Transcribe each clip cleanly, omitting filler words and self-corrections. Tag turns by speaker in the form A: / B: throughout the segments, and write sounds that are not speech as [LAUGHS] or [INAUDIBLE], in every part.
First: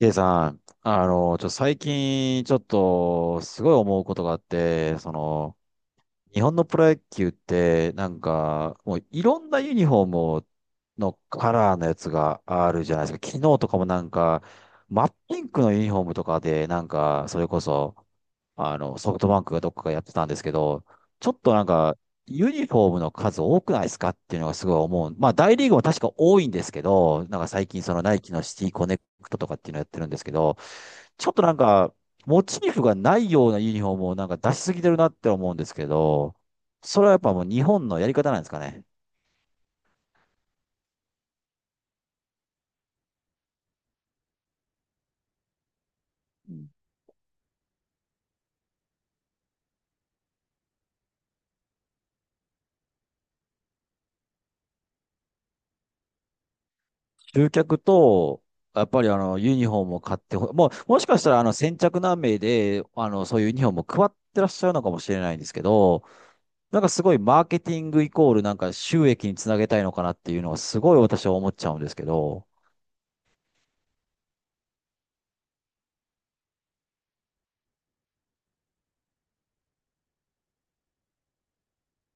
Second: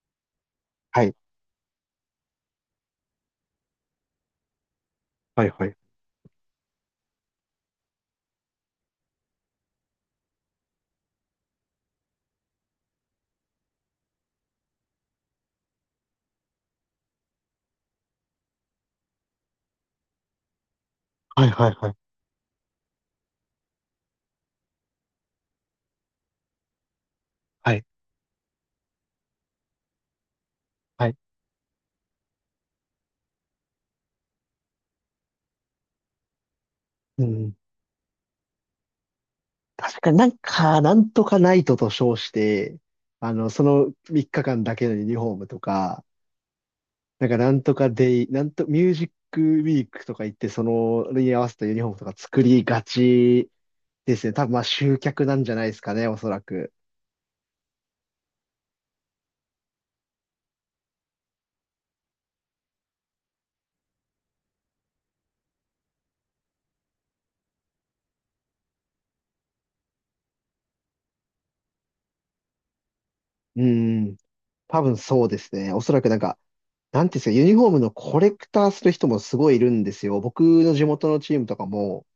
A: K さん、
B: はい。
A: 最近、ちょっと、すごい思うことがあって、
B: はいはい。
A: 日本のプロ野球って、もういろんなユニフォームのカラーのやつがあるじゃないですか。昨日とかもなんか、真っピンクのユニフォームとかで、それこそ、ソフトバンクがどっかがやってたんですけど、ちょっ
B: はい
A: となん
B: はいはい。
A: か、ユニフォームの数多くないですかっていうのがすごい思う。まあ、大リーグも確か多いんですけど、なんか最
B: は
A: 近
B: い。
A: そのナイキのシティコネクトとかっていうのやってるんですけど、
B: はい。
A: ちょっとなんか、モチーフがないようなユニフォームをなんか出しすぎてるなって思うんですけど、それはやっ
B: う
A: ぱもう
B: ん。
A: 日本のやり方なんですかね。
B: 確かになんとかナイトと称して、その3日間だけのユニフォームとか、なんかなんとかデイ、なんと、ミュージックウィークとか言って、合わせたユニフォームとか作りがちですね。多分まあ集客なんじゃないですかね、おそらく。
A: 集客と、やっぱりユニフォームを買ってほ、もう、もしかしたら先着何名で、そういうユニフォームを配ってらっしゃるのかもしれないんですけど、なんかすごいマーケティングイコールなんか収益につなげたいのかなっていうのはすごい私は思っちゃうんですけど。
B: うん。多分そうですね。おそらくなんか、なんていうんですか、ユニフォームのコレクターする人もすごいいるんですよ。僕の地元のチームとかも、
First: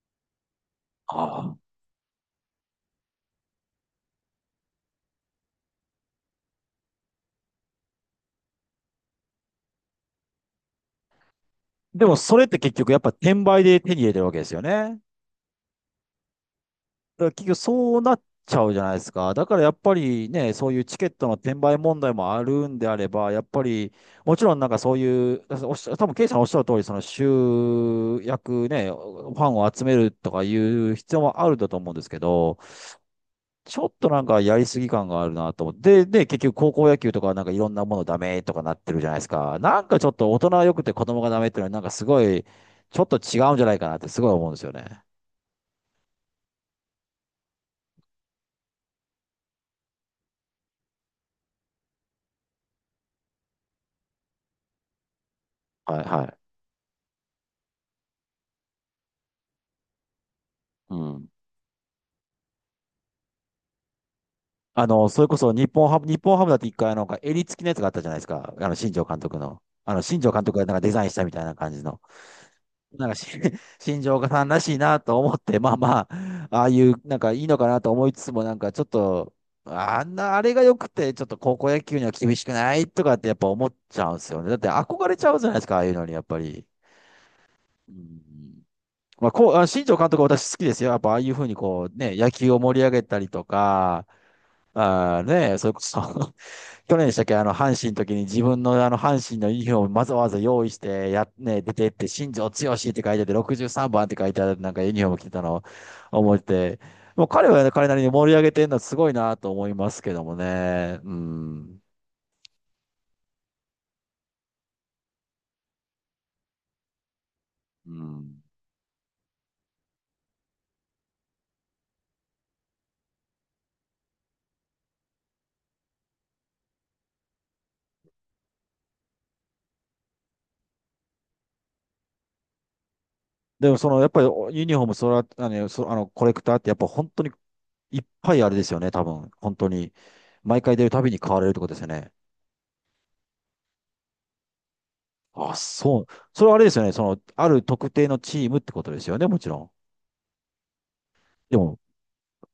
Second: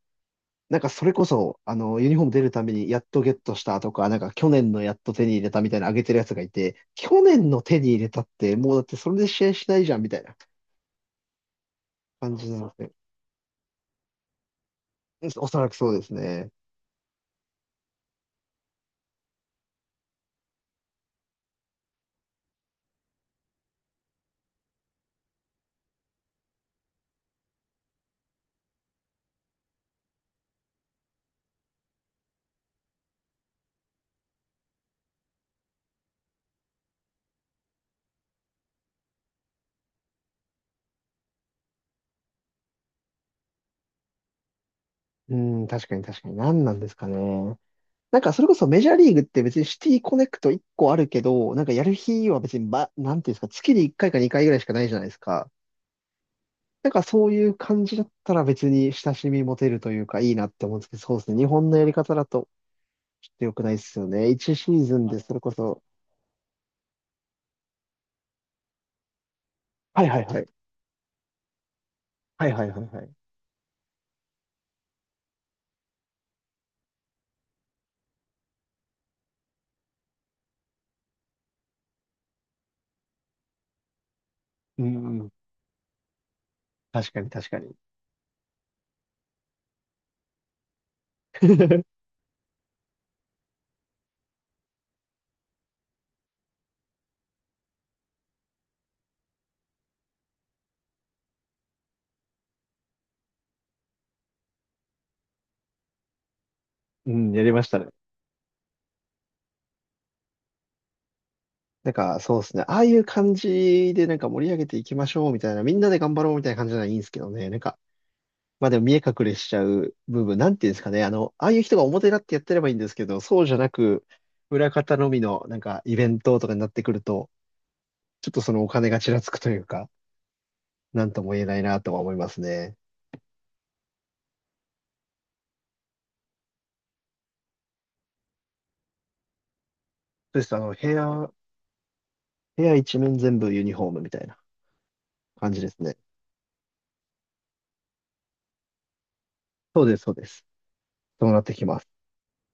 B: なんかそれこ
A: ああ。
B: そ、あの、ユニフォーム出るためにやっとゲットしたとか、なんか去年のやっと手に入れたみたいな上げてるやつがいて、去年の手に入れたって、もうだってそれで試合しないじゃんみたいな
A: でも
B: 感
A: それっ
B: じな
A: て
B: の
A: 結
B: で。
A: 局やっぱ転売で手に入れてるわけですよね。
B: うん、おそらくそうですね。
A: だから結局そうなっちゃうじゃないですか。だからやっぱりね、そういうチケットの転売問題もあるんであれば、やっぱりもちろんなんかそういう、おっしゃ、多分ケイさんおっしゃる通り、その集約ね、ファンを集めるとかいう必要もあるんだと思うんですけど、ちょっとなんかやりすぎ感があるなと思って。で、結局高校野球とかなんかいろんなものダメとかなってるじゃないですか。なんかちょっと大人は良くて子供がダメっていうのはなんかすごい、ちょっと違うんじゃないかなってすごい思うんですよね。
B: うん、確かに確かに。何なんですかね。なんかそれこそメジャーリーグって別にシティコネクト1個あるけど、なんかやる日は別に、ま、なんていうんですか、月に1回か2回ぐらいしかないじゃないですか。
A: はいはい。
B: なんかそういう感じだったら別に親しみ持てるというかいいなって思うんですけ
A: う
B: ど、そうで
A: ん。
B: すね。日本のやり方だとちょっと良くないっすよね。1シーズンで
A: それ
B: そ
A: こ
B: れこ
A: そ
B: そ、
A: 日本ハムだって一回なんか襟付きのやつがあったじゃないですか。新庄監督の。
B: はいは
A: 新
B: い
A: 庄
B: は
A: 監
B: い。
A: 督がなんかデザインしたみたいな感じの。
B: はいはいはいは
A: なん
B: い。
A: かし、[LAUGHS] 新庄岡さんらしいなと思って、まあ、ああいう、なんかいいのかなと思いつつも、なんかちょっと、あんな、あれが良くて、ちょっと高校野球には厳しくないとかってやっぱ思っちゃうんですよね。だって
B: う
A: 憧れ
B: んう
A: ち
B: ん。
A: ゃうじゃないですか、ああいうのに、やっぱり。
B: 確かに確かに。
A: うん。まあ、こう、あ、新庄監督は私好きですよ。やっぱああいうふうにこう、
B: [LAUGHS]
A: ね、野球を盛り上げたりとか、あーね、それこそ [LAUGHS] 去年でしたっけ、阪神の時に自分の阪神のユニフォームわざわざ用意して、や、ね、出てって、新庄剛志って書いてあって、63番って書いてある、なんかユニフォーム着てたのを思って、
B: う
A: もう
B: ん、や
A: 彼
B: りま
A: は
B: し
A: ね
B: たね。
A: 彼なりに盛り上げてるのはすごいなと思いますけどもね。うん。
B: なんか、そうですね。ああいう感じでなんか盛り上げていきましょうみたいな、みんなで頑張ろうみたいな感じならいいんですけどね。なんか、
A: うん。
B: まあでも見え隠れしちゃう部分、なんていうんですかね。あの、ああいう人が表立ってやってればいいんですけど、そうじゃなく、裏方のみのなんかイベントとかになってくると、ちょっとそのお金がちらつくというか、なんとも言えないなとは思いますね。
A: でもその、やっぱりユニフォーム、それは、あの、そ、あの、コレクターってやっぱ本当にいっぱいあれですよね、多分。本当に。
B: そうです。
A: 毎回出るたびに買われるってことですよね。
B: 部屋一面全部ユニフォームみたいな感
A: あ、
B: じですね。
A: そう。それはあれですよね。その、ある特定のチームってことですよね、もちろん。
B: そうです、そうです。そうなって
A: で
B: き
A: も、
B: ます。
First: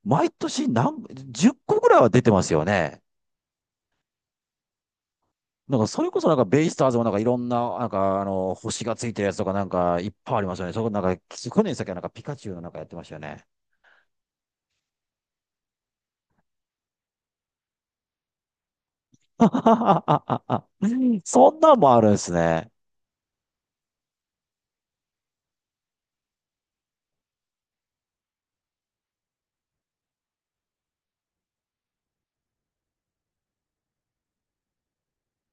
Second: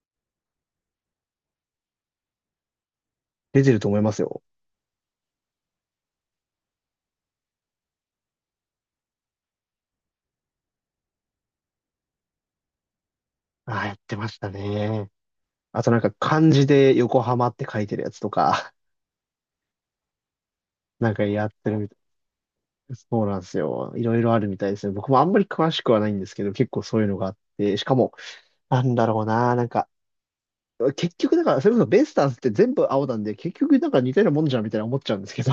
A: 毎年何、10個ぐらいは出てますよね。
B: 出てると思いますよ。
A: なんか、それこそなんか、ベイスターズもなんかいろんな、なんか、星がついてるやつとかなんか、いっぱいありますよね。そこなんか、去年先はなんかピカチュウのなんかやってましたよね。
B: ああ、やってましたね。あとなんか漢字で横浜って書いてるやつとか、[LAUGHS] なん
A: [LAUGHS]
B: かやっ
A: そん
B: て
A: な
B: る
A: ん
B: み
A: も
B: たい。
A: あるんですね。
B: そうなんですよ。いろいろあるみたいですね。僕もあんまり詳しくはないんですけど、結構そういうのがあって、しかも、なんだろうな、なんか、結局だから、それこそベイスターズって全部青なんで、結局なんか似たようなもんじゃんみたいな思っちゃうんですけど、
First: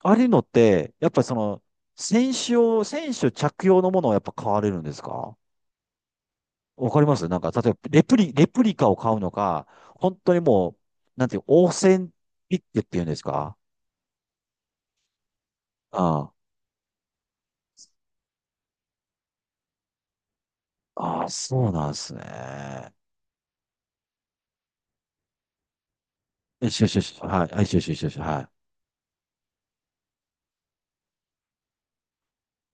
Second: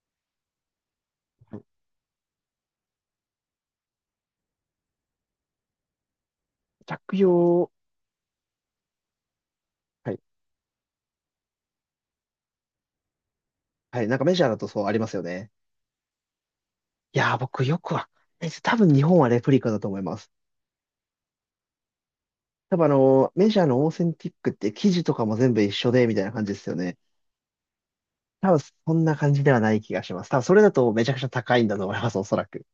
A: あれのって、やっぱりその、
B: [LAUGHS]
A: 選手着用のものをやっぱ買われるんですか。わ
B: 着
A: かりますなんか、
B: 用、
A: 例えば、レプリカを買うのか、
B: は
A: 本
B: い、
A: 当にもう、なんていう、オーセンティックっていうんですか。
B: はい、なんかメジャーだとそうありますよね。
A: うん。
B: いやー、僕よくわかんないです。多分日本はレプリカだと思います。
A: ああ、そうなんです
B: 多分あ
A: ね。
B: の、メジャーのオーセンティックって生地とかも全部一緒で、みたいな感じです
A: よ
B: よ
A: しよし
B: ね。
A: よし。[LAUGHS] はい。はいしよしよしよし。は
B: 多
A: い。
B: 分そんな感じではない気がします。多分それだとめちゃくちゃ高いんだと思います、おそらく。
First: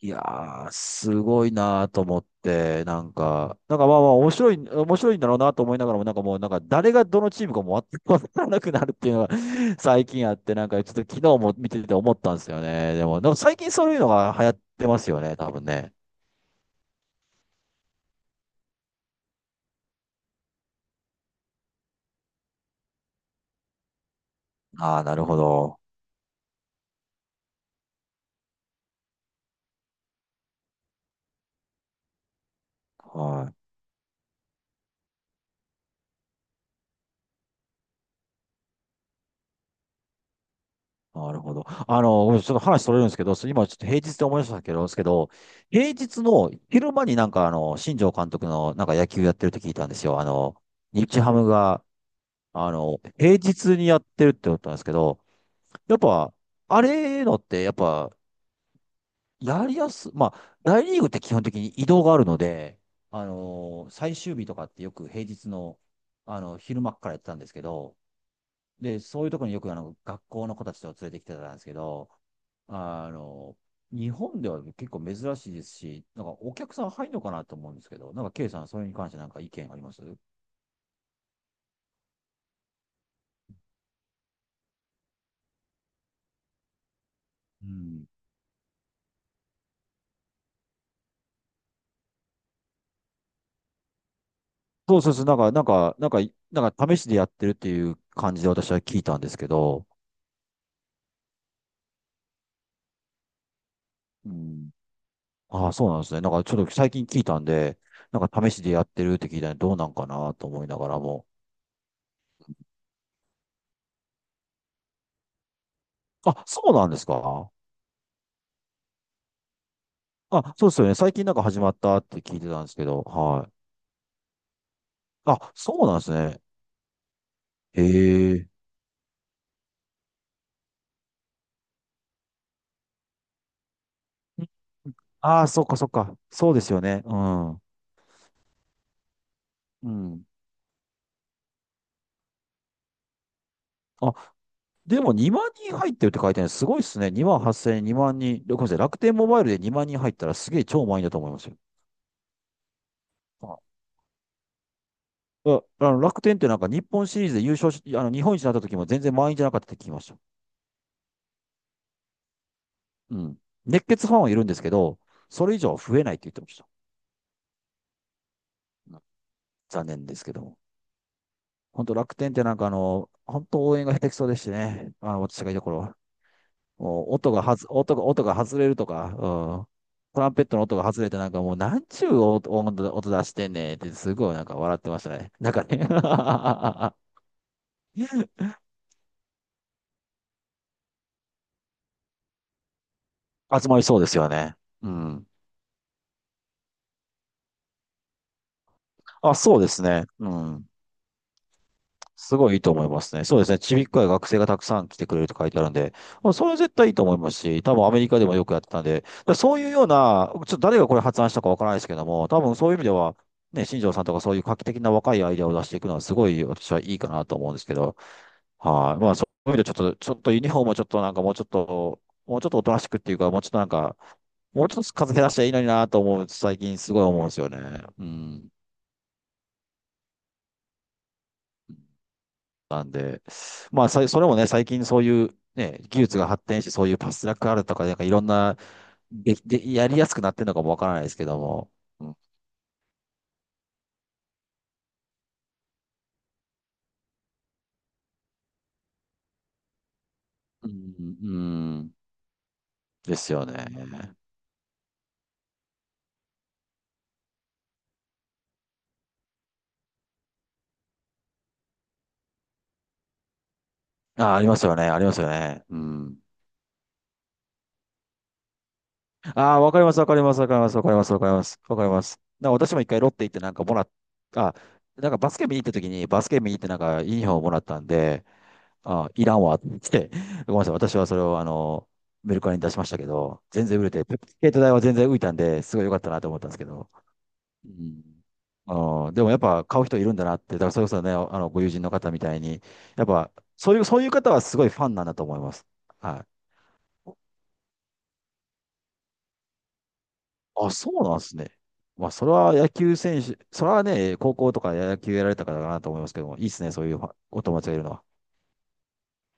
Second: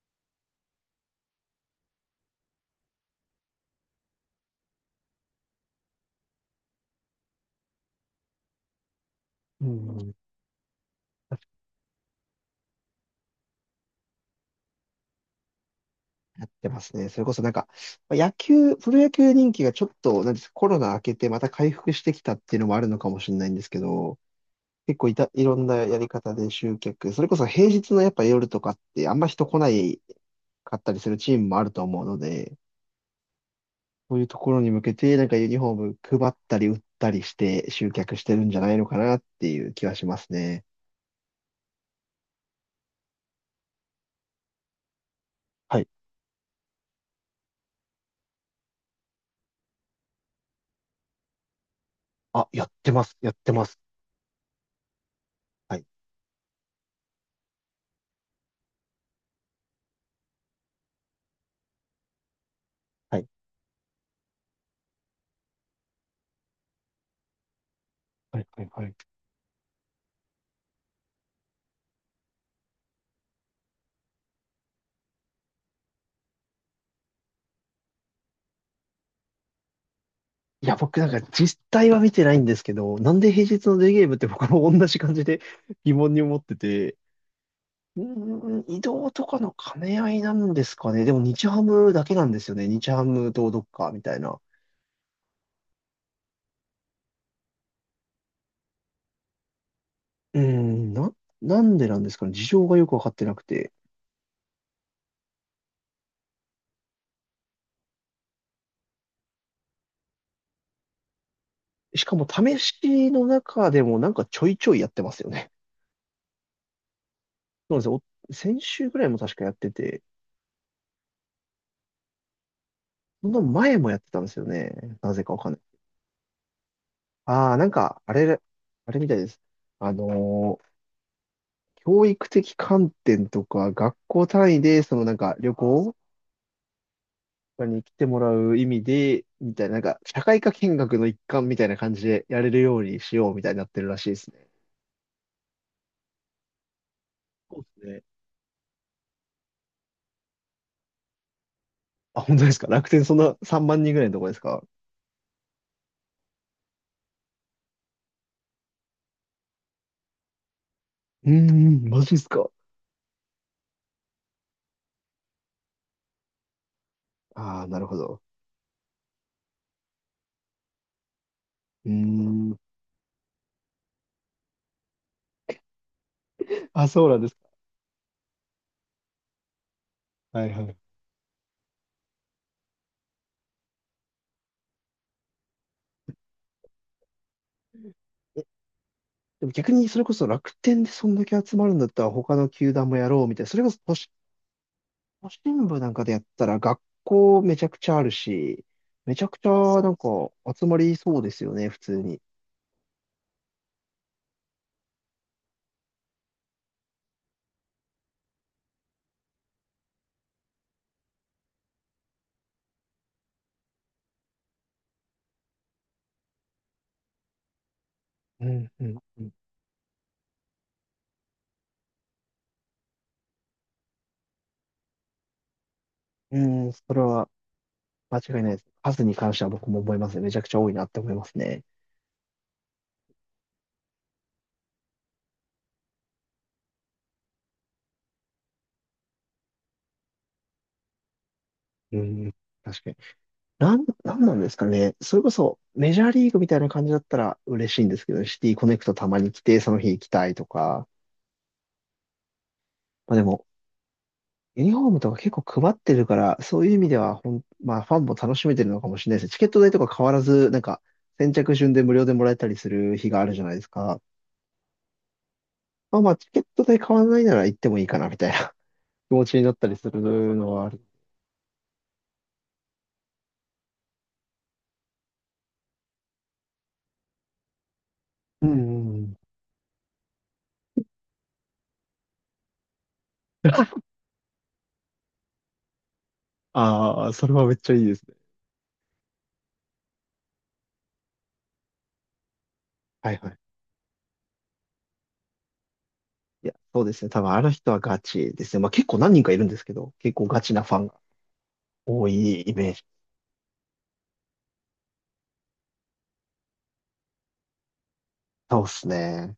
A: いやー、すごいなーと思って、なんか、なんかまあまあ面白い、面白いんだろうなと思いながらも、なんかもう、なんか誰がどのチームかも全 [LAUGHS] わからなくなるっていうのが
B: う
A: [LAUGHS] 最
B: ん。
A: 近あって、なんかちょっと昨日も見てて思ったんですよね。でも最近そういうのが流行ってますよね、多分ね。
B: やってますね。それこそなんか、まあ野球、プロ野球人気がちょっと、なんですか、コロナ明けてまた回復してきたっていうのもあるのかもしれないんですけど、
A: あ
B: 結
A: あ、
B: 構
A: な
B: い
A: る
B: た、
A: ほ
B: いろんな
A: ど。
B: やり方で集客、それこそ平日のやっぱ夜とかってあんま人来ないかったりするチームもあると思うので、
A: はい。
B: そういうところに向けて、なんかユニフォーム配ったり売ったりして集客してるんじゃないのかなっていう気はしますね。
A: なるほど。ごめんなさいちょっと話それるんですけど、今ちょっと平日で思い出したけど、ですけど、
B: はい。
A: 平日の昼間になんか新庄監督のなんか野球やってるって聞いたんですよ。日ハムが、
B: あ、やってます。や
A: 平
B: ってま
A: 日
B: す。
A: にやってるって思ったんですけど、
B: はい。
A: やっぱ、あれのって、やっぱ、やりやす、まあ、大リーグって基本的に移動があるので、
B: はい。
A: 最終日とかってよく平日の、昼間っからやってたんですけど、
B: はい。はい。は
A: で、
B: い。
A: そういうところによくあの学校の子たちと連れてきてたんですけど、あの、日本では結構珍しいですし、なんかお客さん入るのかなと思うんですけど、なんか K さん、それに関してなんか意見ありますう
B: いや、僕なんか実態は見てないんですけど、なんで平日のデーゲームって僕も同じ感じで [LAUGHS] 疑問に思ってて、う
A: ん
B: ーん、移動とかの兼ね合いなんですかね。でも日ハムだけなんですよね。日ハムとどっかみたいな。
A: そうそうそう、なんか、なんか、なんか、なんか試しでやってるっていう感じで私は聞いたんですけど、
B: うーん、なんでなんですかね。事情がよくわかってなくて。
A: うんああ、そうなんですね。なんかちょっと最近聞いたんで、なんか試しでやってるって聞いたんで、どうなんかなと思いながらも。
B: しかも試しの中でもなんかちょいちょいやってますよね。
A: あ、そうなんですか
B: そうなんですよ。お先週ぐらいも確かやってて、
A: あ、そうですよね。最近なんか始まったって聞いてたんですけど、
B: その
A: はい。
B: 前もやってたんですよね。なぜかわかん
A: あ、
B: ない。
A: そうなんですね。
B: ああ、なん
A: へ
B: か、あれ、
A: え。
B: あれみたいです。あのー教育的観点とか、学校単位で、そのなんか
A: ああー、
B: 旅
A: そっかそっ
B: 行
A: か。そうですよね。うん。
B: に来てもらう意味で、みたいな、なん
A: う
B: か、社
A: ん。
B: 会科見学の一環みたいな感じでやれるようにしようみたいになってるらしい
A: あ、
B: ですね。
A: でも2万人入ってるって書いてあるのすごいっすね。2万
B: そうで
A: 8000、
B: すね。
A: 2万人。ごめんなさい。楽天モバイルで2万人入ったらすげえ超満員だと思いますよ。
B: あ、本当ですか？楽天そんな
A: あ、
B: 3万人ぐらいのとこですか？
A: あの楽天ってなんか日本シリーズで優勝し、あの日本一になった時も全然満員じゃなかったって聞きました。
B: うーん、マジですか？
A: うん。熱血ファンはいるんですけど、それ以上は増えないって言ってました。
B: ああ、なるほど。
A: うん残念ですけども。本
B: うー
A: 当楽天ってな
B: ん。
A: んか本当応援が下手くそでしてね。私がいた頃は。
B: あ、そうなんで
A: 音
B: す
A: が
B: か。
A: はず、音が、音が外れるとか、うん。トランペ
B: は
A: ッ
B: い
A: ト
B: は
A: の音
B: い。
A: が外れてなんかもうなんちゅう音音出してんねんってすごいなんか笑ってましたね。なんかね
B: え、
A: [LAUGHS]
B: でも逆にそれこそ楽天でそんだけ集まるんだったら他の球団もやろうみたいな。それ
A: 集
B: こ
A: ま
B: そ
A: り
B: 都
A: そうで
B: 市、
A: すよね。うん。
B: 都心部なんかでやったら学校めちゃくちゃあるし、めちゃ
A: あ、
B: くち
A: そうで
B: ゃ
A: す
B: なん
A: ね。
B: か
A: う
B: 集
A: ん。
B: まりそうですよね、普通に。
A: すごいいいと思いますね。そうですね。ちびっこや学生がたくさん来てくれると書いてあるんで、もうそれは絶対いいと思いますし、多分アメリカでもよくやってたんで、だからそういうような、ちょっと誰がこれ発案したかわからないですけども、多分そういう意味では、ね、新庄さんとかそういう画期的な若いアイデアを出していくのはすごい私はいいかなと思うんですけど、
B: うん、う
A: は
B: ん、
A: い。まあ
B: う
A: そ
B: ん。
A: ういう意味でちょっと、ちょっとユニフォームをちょっとなんかもうちょっと、もうちょっとおとなしくっていうか、もうちょっとなんか、もうちょっと数減らしたらいいのになと思う、
B: う
A: 最
B: ん、
A: 近
B: そ
A: すご
B: れ
A: い思うん
B: は
A: ですよね。う
B: 間違い
A: ん。
B: ないです。数に関しては僕も思いますね。めちゃくちゃ多いなって思いますね。
A: まあ、それもね、最近そういう、ね、技術が発展して、そういうパスラックあるとか、なんかいろんな、で、やりやすくなってるのかもわからないですけども。
B: う
A: うん、
B: ん、確かに。なんなんですかね。それこそ、メジャーリーグみたいな感じだったら嬉しいんですけどね、シティコネクトたまに来て、その日行きたいと
A: う
B: か。
A: ん、うん
B: ま
A: で
B: あで
A: す
B: も、
A: よね。
B: ユニフォームとか結構配ってるから、そういう意味ではほん、まあファンも楽しめてるのかもしれないですね。チケット代とか変わらず、なんか、先着順で無料でもらえたりする日があるじゃないですか。
A: あ、ありますよね、ありますよね。う
B: まあまあ、
A: ん。
B: チケット代変わらないなら行ってもいいかな、みたいな [LAUGHS] 気持ちにな
A: あ
B: っ
A: あ、
B: た
A: わ
B: り
A: かり
B: す
A: ま
B: る
A: す、わかります、わ
B: の
A: かり
B: は
A: ま
B: あ
A: す、
B: る。
A: わかります、わかります、わかります。なんか私も一回ロッテ行ってなんかもらっ、あ、なんかバスケ見に行った時に、バスケ見に行ってなんかユニフォームもらったんで、
B: うんうんう
A: あ、
B: ん。
A: いらんわって、[LAUGHS] ごめんなさい。私はそれを、メルカリに出しましたけど、全然売れて、ペスケート代は全然浮いたんで、すごい良かったなと思ったんですけど。
B: ああ、それはめっ
A: う
B: ちゃいいで
A: ん。
B: すね。
A: あーでもやっぱ買う人いるんだなって、だからそれこそね、ご友人の方みたいに、やっ
B: はいは
A: ぱ、
B: い。
A: そういう方はすごいファンなんだと思います。は
B: いや、そうですね。
A: い。
B: 多分あの人はガチですね。まあ結構何人かいるんですけど、結構ガチな
A: あ、
B: ファン
A: そ
B: が
A: うなんですね。
B: 多
A: まあ、
B: いイメージ。
A: それはね、高校とか野球やられた方だなと思いますけども、いいですね、そういうファンお友達がいるのは。
B: そうですね。